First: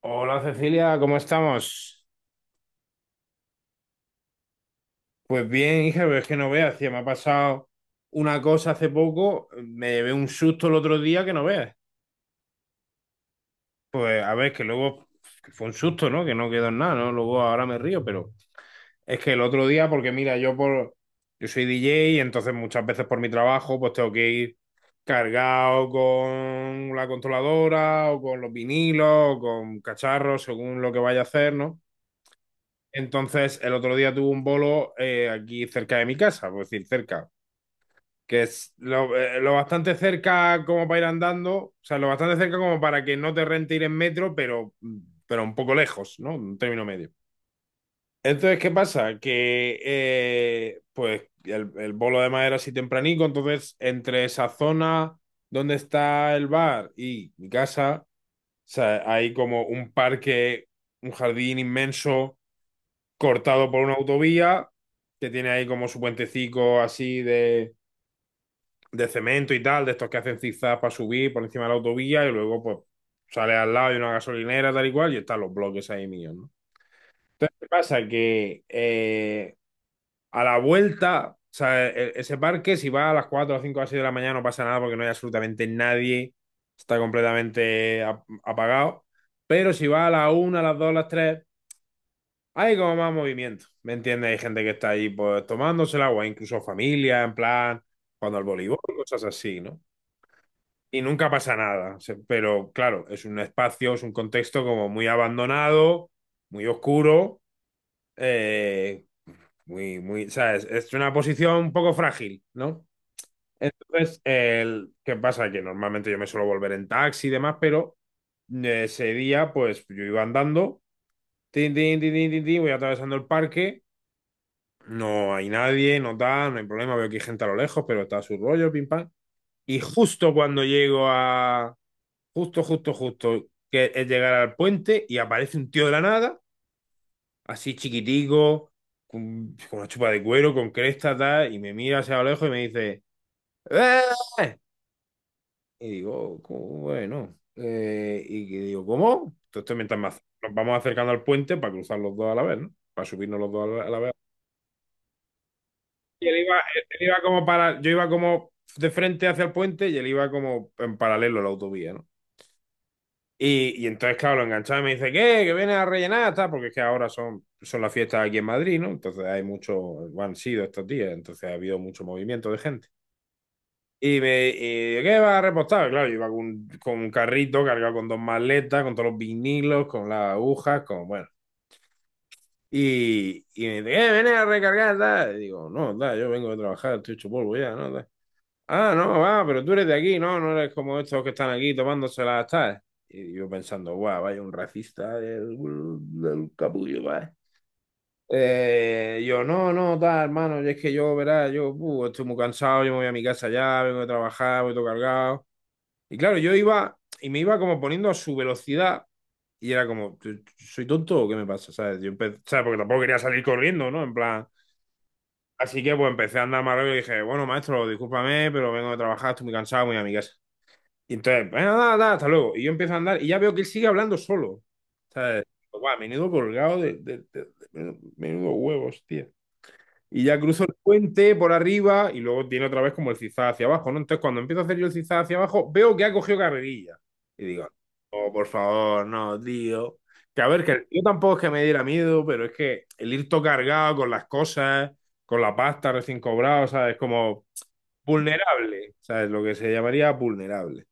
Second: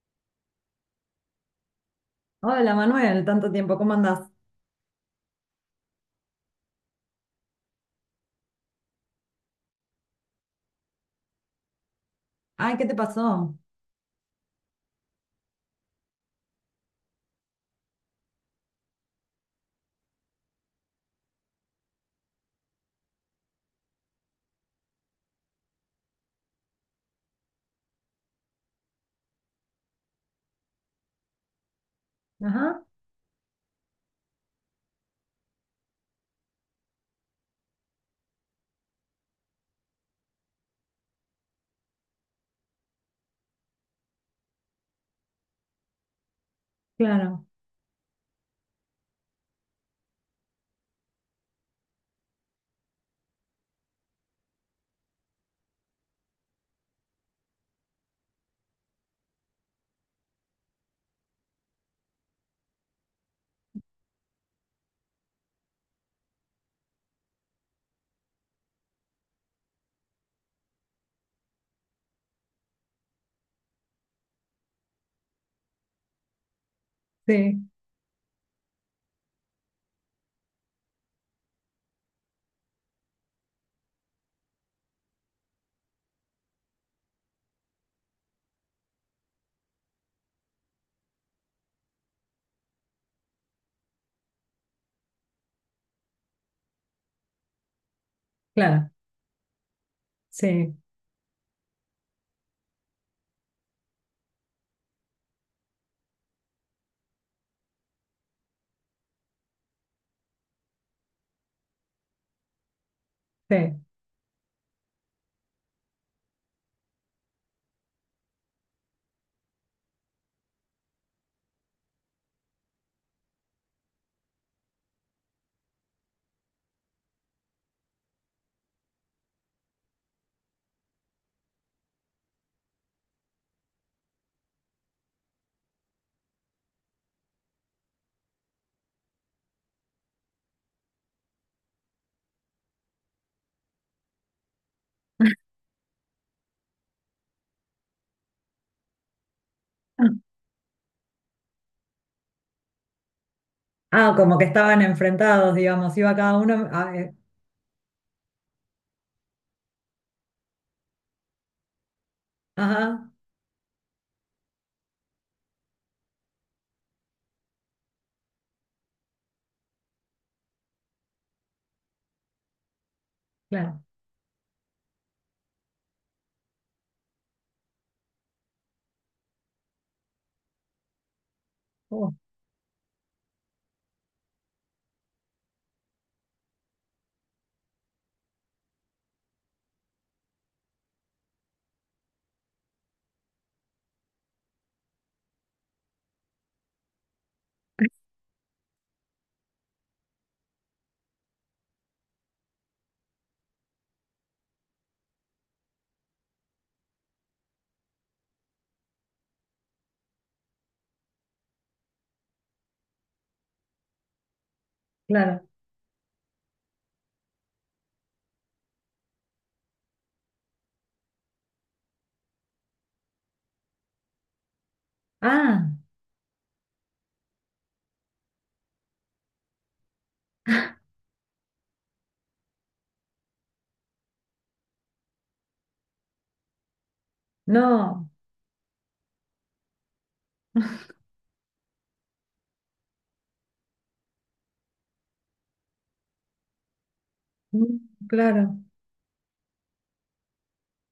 Hola Cecilia, ¿cómo estamos? Hola Manuel, tanto tiempo, ¿cómo andás? Pues bien, hija, pero es que no veas, tía, me ha pasado una cosa hace poco, me llevé un susto el otro día que no veas. Ay, ¿qué te pasó? Pues a ver, que luego que fue un susto, ¿no? Que no quedó en nada, ¿no? Luego ahora me río, pero es que el otro día, porque mira, yo soy DJ y entonces muchas veces por mi trabajo, pues tengo que ir cargado con la controladora o con los vinilos o con cacharros, según lo que vaya a hacer, ¿no? Ajá, Entonces, el otro día tuve un bolo aquí cerca de mi casa, por decir, cerca, que es lo bastante cerca como para ir andando, o sea, lo bastante cerca como para que no te rente ir en metro, pero un poco lejos, ¿no? Un término medio. claro, Entonces, ¿qué pasa? Que pues el bolo además era así tempranico, entonces entre esa zona donde está el bar y mi casa, o sea, hay como un parque, un jardín inmenso cortado por una autovía que tiene ahí como su puentecico así de cemento y tal, de estos que hacen zigzag para subir por encima de la autovía y luego pues sale al lado y una gasolinera tal y cual y están los bloques ahí míos, ¿no? Entonces, ¿qué sí, pasa? Que a la vuelta, o sea, ese parque si va a las 4 a las 5 a las 6 de la mañana no pasa nada porque no hay absolutamente nadie, está completamente apagado, pero si va a las 1 a las 2 a las 3, hay como más movimiento, ¿me entiendes? Hay gente que está ahí pues tomándose el agua, incluso familia, en plan, cuando al voleibol, claro, cosas así, ¿no? sí, Y nunca pasa nada, pero claro, es un espacio, es un contexto como muy abandonado, muy oscuro, eh, muy, muy, ¿sabes? Es una posición un poco frágil, ¿no? sí. Entonces, ¿qué pasa? Que normalmente yo me suelo volver en taxi y demás, pero ese día, pues yo iba andando, tin, tin, tin, tin, tin, tin, voy atravesando el parque. No hay nadie, no tal, no hay problema, veo que hay gente a lo lejos, pero está a su rollo, pim pam. Y justo cuando llego a... Justo, justo, justo, que es llegar al puente y aparece un tío de la nada, así chiquitico, con, una chupa de cuero, con cresta, tal, y me mira hacia a lo lejos y me dice, ¡eh! Y digo, ¿cómo? Bueno, y que digo, ¿cómo? Entonces mientras nos vamos acercando al puente para cruzar los dos a la vez, ¿no? Para subirnos los dos a la vez. Ah, como que estaban enfrentados, digamos, iba Y cada él iba, uno. Él iba como para, yo iba como de frente hacia el puente y él iba como en paralelo a la autovía, ¿no? Ajá, Y entonces, claro, lo enganchaba y me dice, ¿qué? Que viene a rellenar, tal, porque es que ahora son, las fiestas aquí en Madrid, ¿no? Entonces hay mucho, bueno, han sido estos días, entonces ha habido mucho movimiento de gente. claro, Y me, y, ¿qué va a repostar? Claro, yo iba con un carrito cargado con dos maletas, con todos los vinilos, con las agujas, con, bueno. oh, Y me dice, ¿qué? Viene a recargar, tal. Y digo, no, tal, yo vengo de trabajar, estoy hecho polvo ya, ¿no? Tal. Ah, no, va, pero tú eres de aquí, ¿no? No eres como estos que están aquí tomándoselas, ¿sabes? Y yo pensando, guau, vaya un racista del capullo, ¿vale? Yo, no, no, tal, hermano, y es que yo, verás, yo estoy muy cansado, yo me voy a mi casa ya, vengo de trabajar, voy todo cargado. Y claro, yo iba y me iba como poniendo a su velocidad y era como, ¿soy tonto o qué me pasa? ¿Sabes? ¿Sabes? Porque tampoco quería salir corriendo, ¿no? En plan, claro. así que pues empecé a andar más rápido y dije, bueno, maestro, discúlpame, pero vengo de trabajar, estoy muy cansado, me voy a mi casa. Y entonces, bueno, nada, nada, hasta luego. Y yo empiezo a andar y ya veo que él sigue hablando solo. ¿Sabes? Ah, Guau, menudo colgado menudo huevos, tío. Y ya cruzo el puente por arriba y luego tiene otra vez como el zigzag hacia abajo, ¿no? Entonces, cuando empiezo a hacer yo el zigzag hacia abajo, veo que ha cogido carrerilla. Y digo, no, oh, por favor, no, tío. Que a ver, que yo tampoco es que me diera miedo, pero es que el ir todo cargado con las cosas, con la pasta recién cobrada, ¿sabes? Como mm, claro, vulnerable, ¿sabes? Lo que se llamaría vulnerable.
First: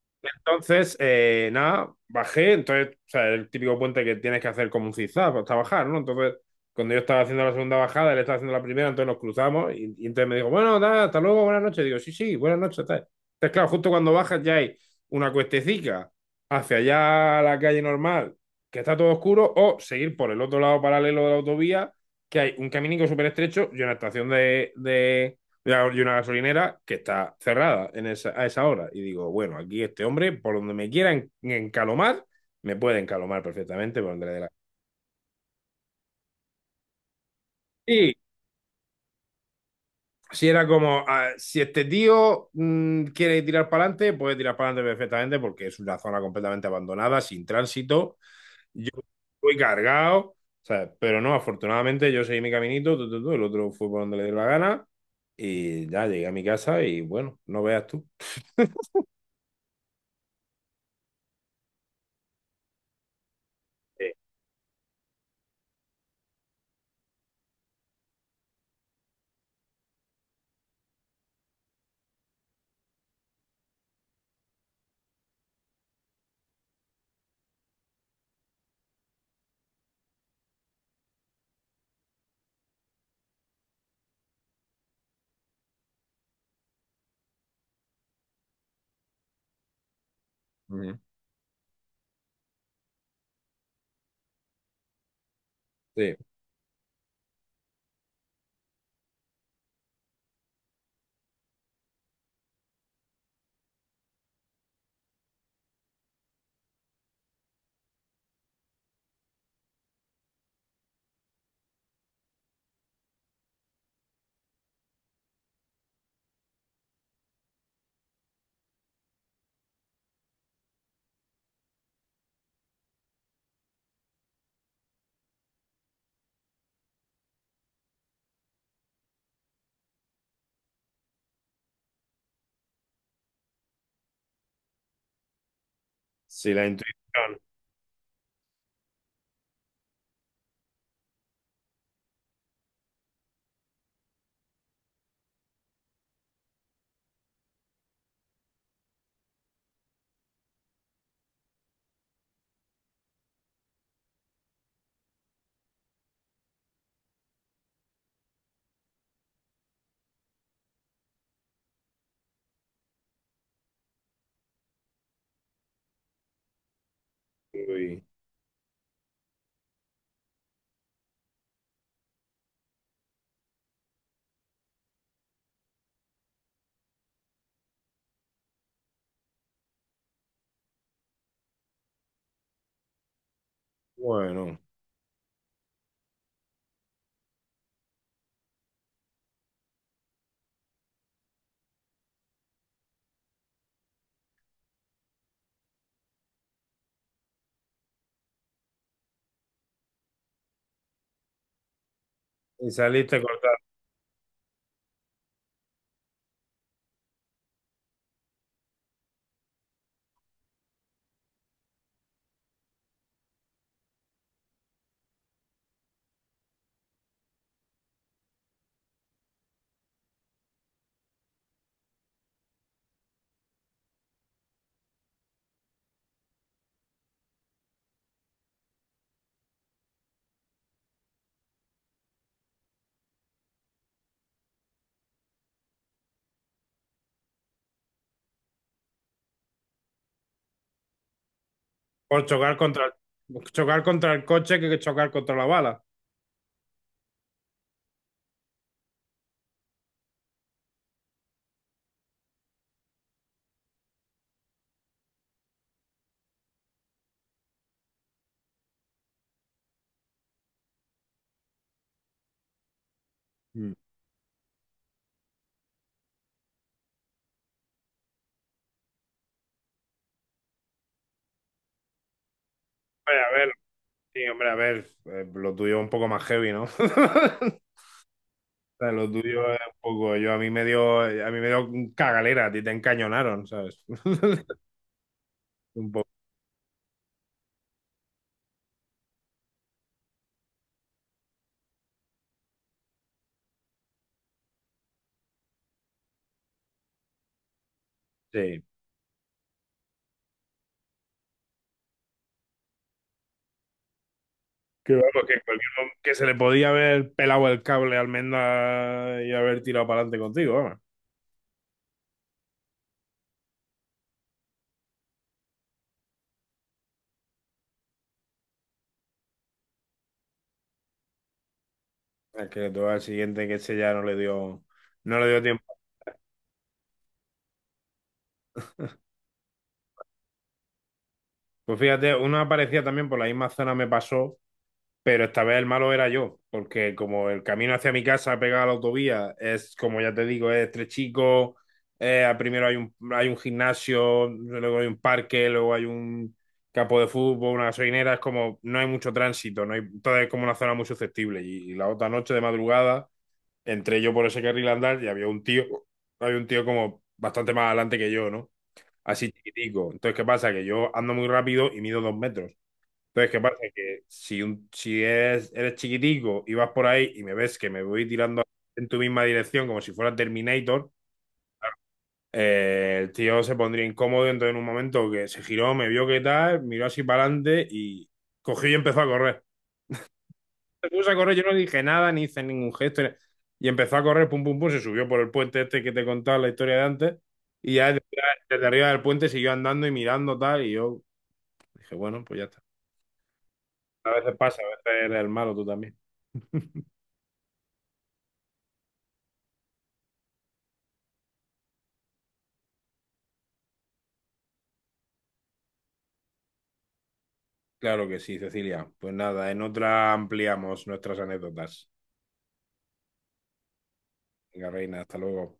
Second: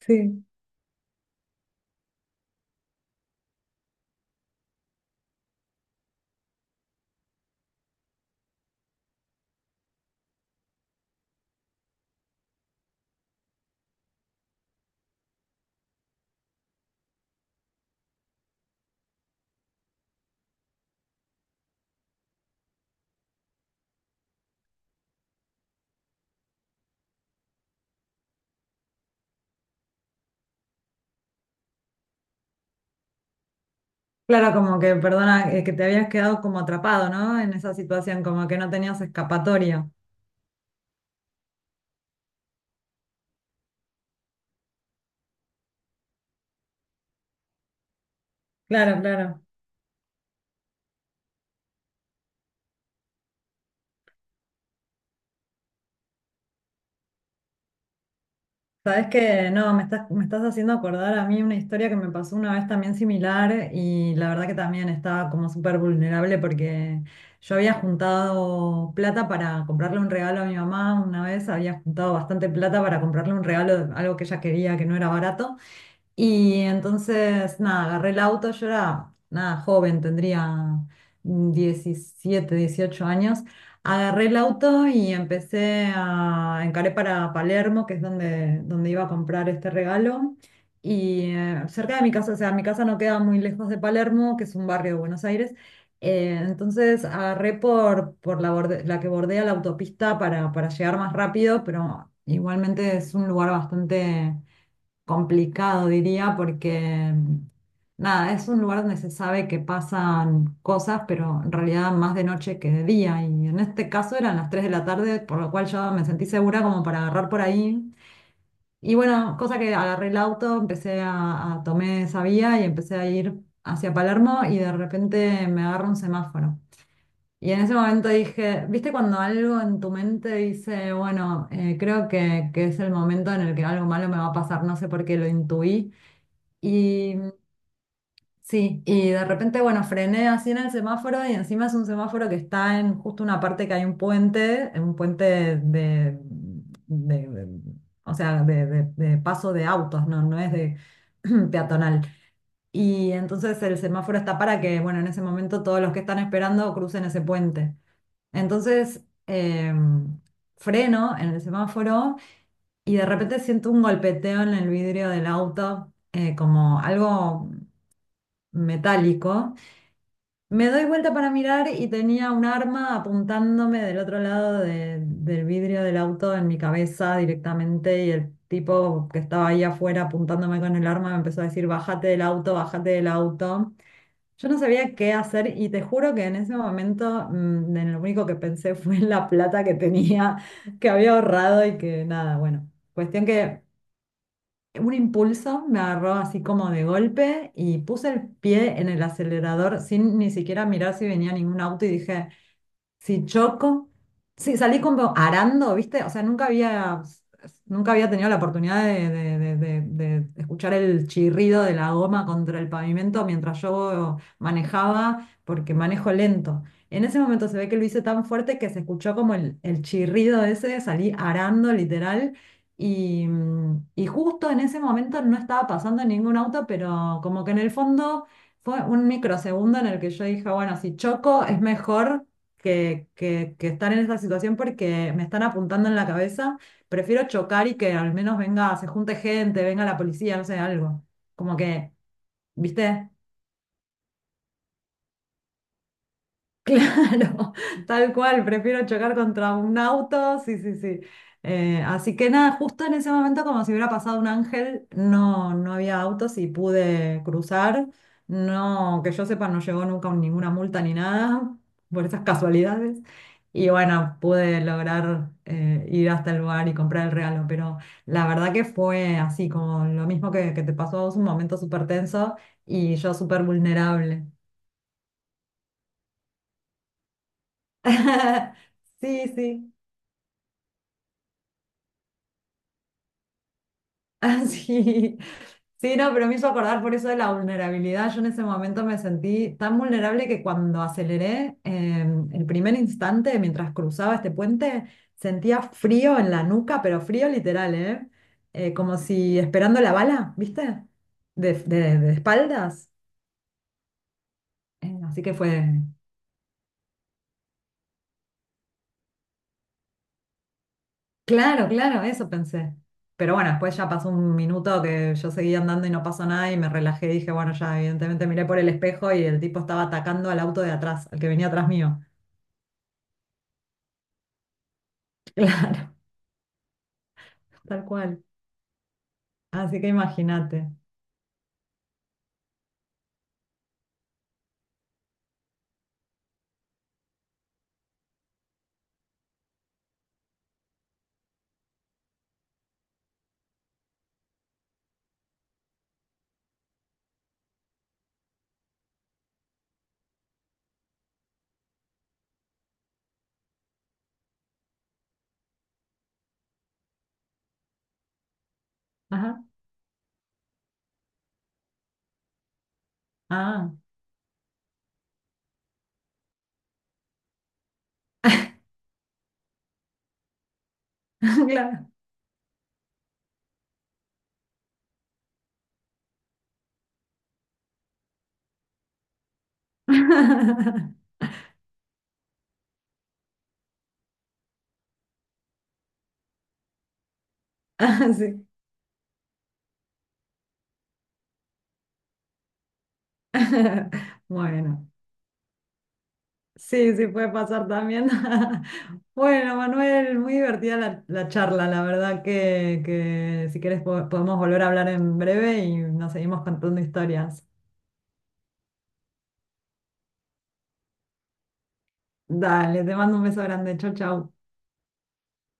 sí. Entonces, nada, bajé, entonces, o sea, el típico puente que tienes que hacer como un zigzag hasta bajar, ¿no? Entonces, cuando yo estaba haciendo la segunda bajada, él estaba haciendo la primera, entonces nos cruzamos y entonces me dijo, bueno, nada, hasta luego, buenas noches. Digo, sí, sí, buenas noches, tal. Entonces, claro, justo cuando bajas ya hay una cuestecica hacia allá a la calle normal, que está todo oscuro, o seguir por el otro lado paralelo de la autovía, que hay un caminico súper estrecho y una estación y una gasolinera que está cerrada a esa hora. Y digo, bueno, aquí este hombre, por donde me quiera encalomar, me puede encalomar perfectamente por donde le dé la. Claro, como que, perdona, que te habías quedado como atrapado, ¿no? En esa Y situación, como que no tenías escapatoria. si era como, ah, si este tío quiere tirar para adelante, puede tirar para adelante perfectamente porque es una zona completamente abandonada, sin tránsito. Yo Claro, claro. fui cargado, ¿sabes? Pero no, afortunadamente yo seguí mi caminito, tu, el otro fue por donde le dio la gana y ya llegué a mi casa y bueno, no veas tú. Sabes que no, me estás haciendo acordar a mí una historia que me pasó una vez también similar, Sí. y la verdad que también estaba como súper vulnerable, porque yo había juntado plata para comprarle un regalo a mi mamá una vez, había juntado bastante plata para comprarle un regalo, algo que ella quería que no era barato. Y entonces, nada, agarré el auto, yo era, nada, joven, tendría 17, 18 años. Agarré el auto y empecé a encaré para Palermo, que es donde, donde iba a comprar este regalo. Ujú. Y cerca de mi casa, o sea, mi casa no queda muy lejos de Palermo, que es un barrio de Buenos Aires. Sí, Entonces agarré por la, borde- la que bordea la autopista para llegar más rápido, pero igualmente es un lugar bastante complicado, diría, porque nada, es un lugar donde se sabe que pasan cosas, pero en realidad más de noche que de día. Y en este caso eran las 3 de la tarde, por lo cual yo me sentí segura como para agarrar por ahí. Y bueno, cosa que agarré el auto, empecé a tomé esa vía y empecé a ir hacia Palermo, y de repente me agarra un semáforo. Y en ese momento dije, ¿viste cuando algo en tu mente dice, bueno, creo que, es el momento en el que algo malo me va a pasar? No sé por qué lo intuí. sí, la Y intuición. sí, y de repente, bueno, frené así en el semáforo, y encima es un semáforo que está en justo una parte que hay un puente de- de- o sea, de paso de autos, no, no es de peatonal. Y entonces el semáforo está para que, bueno, en ese momento todos los que están esperando crucen ese puente. Entonces, freno en el semáforo, y de repente siento un golpeteo en el vidrio del auto, como algo Uy, metálico. Me doy vuelta para mirar, y tenía un arma apuntándome del otro lado del vidrio del auto, en mi cabeza directamente, y el tipo que estaba ahí afuera apuntándome con el arma me empezó a decir, bájate del auto, bájate del auto. Yo bueno, no sabía qué hacer, y te juro que en ese momento, en lo único que pensé fue en la plata que tenía, que había ahorrado, y que nada, bueno, cuestión que un impulso me agarró así como de golpe y puse el pie en el acelerador sin ni siquiera mirar si venía ningún auto, y dije, y saliste si cortado. choco. Sí, salí como arando, ¿viste? O sea, nunca había, nunca había tenido la oportunidad de escuchar el chirrido de la goma contra el pavimento mientras yo manejaba, porque manejo lento. En ese momento se ve que lo hice tan fuerte que se escuchó como el chirrido ese, salí arando literal. Y justo en ese momento no estaba pasando ningún auto, pero como que en el fondo fue un microsegundo en el que yo dije, bueno, si choco es mejor que estar en esta situación, porque me están apuntando en la cabeza. Prefiero chocar y que al menos venga, se junte gente, venga la policía, no sé, algo. Como que, Por chocar contra, ¿viste? chocar contra el coche que chocar contra la bala. Claro, tal cual, prefiero chocar contra un auto, sí, sí, sí. Así que nada, justo en ese momento, como si hubiera pasado un ángel, no, no había autos y pude cruzar. No, que yo sepa, no llegó nunca ninguna multa ni nada, por esas casualidades. Y Mm. bueno, pude lograr ir hasta el lugar y comprar el regalo, pero la verdad que fue así, como lo mismo que te pasó a vos, un momento súper tenso y yo Hombre, a súper ver, vulnerable. sí, hombre, a ver, lo tuyo es un poco más heavy, ¿no? O sea, lo Sí, tuyo es sí. un poco, yo a mí me dio, a mí me dio cagalera, a ti te encañonaron, ¿sabes? Ah, sí. Un Sí, poco, no, pero me hizo acordar por eso de la vulnerabilidad. Yo en ese momento me sentí tan vulnerable que cuando aceleré, el primer instante mientras cruzaba este puente, sentía frío en la nuca, pero frío literal, ¿eh? sí. Como si esperando la bala, ¿viste? De, de espaldas. Que vamos, Así que que en fue. cualquier que se le podía haber pelado el cable a Almendra y haber tirado para adelante contigo, vamos. Claro, claro, eso pensé. Pero bueno, después ya pasó un minuto que yo seguía andando y no pasó nada y me relajé y dije, bueno, ya evidentemente miré por el espejo, y el tipo estaba atacando al auto de atrás, al que venía atrás mío. Es que tú al siguiente que ese ya no le dio tiempo. Claro, tal cual. Así que imagínate. Pues fíjate, una parecida también por la misma zona me pasó, pero esta vez el malo era yo, porque como el camino hacia mi casa pegado a la autovía es, como ya te digo, es estrechico, primero hay un, gimnasio, luego hay un parque, luego hay un campo de fútbol, una gasolinera, es como no hay mucho tránsito, no hay, entonces es como una zona muy susceptible. Y la otra noche de madrugada entré yo por ese carril a andar y había un tío como bastante más adelante que yo, ¿no? Así Ajá. chiquitico. Entonces, ¿qué pasa? Que yo ando muy rápido y mido 2 metros. Entonces, ¿qué pasa? Ah, Que si, un, si eres chiquitico y vas por ahí y me ves que me voy tirando en tu misma dirección como si fuera Terminator, claro. El tío se pondría incómodo. Entonces, en un momento que se giró, me vio que tal, miró así para adelante y cogió y empezó a correr. Se puso a correr, yo no dije nada, ni hice ningún gesto, y empezó a correr, pum, pum, pum, se subió por el puente este que te contaba la historia de antes. Y ya desde, Ah, sí. desde arriba del puente siguió andando y mirando tal. Y yo dije, bueno, pues ya está. A veces pasa, a Bueno. veces eres el malo tú también. Sí, sí puede pasar también. Bueno, Manuel, muy divertida la charla. La verdad que si quieres podemos volver a hablar en breve y nos seguimos contando historias. Claro que sí, Cecilia. Pues nada, en otra ampliamos nuestras anécdotas. Dale, te mando un beso grande. Chau, chau. Venga, reina, hasta luego.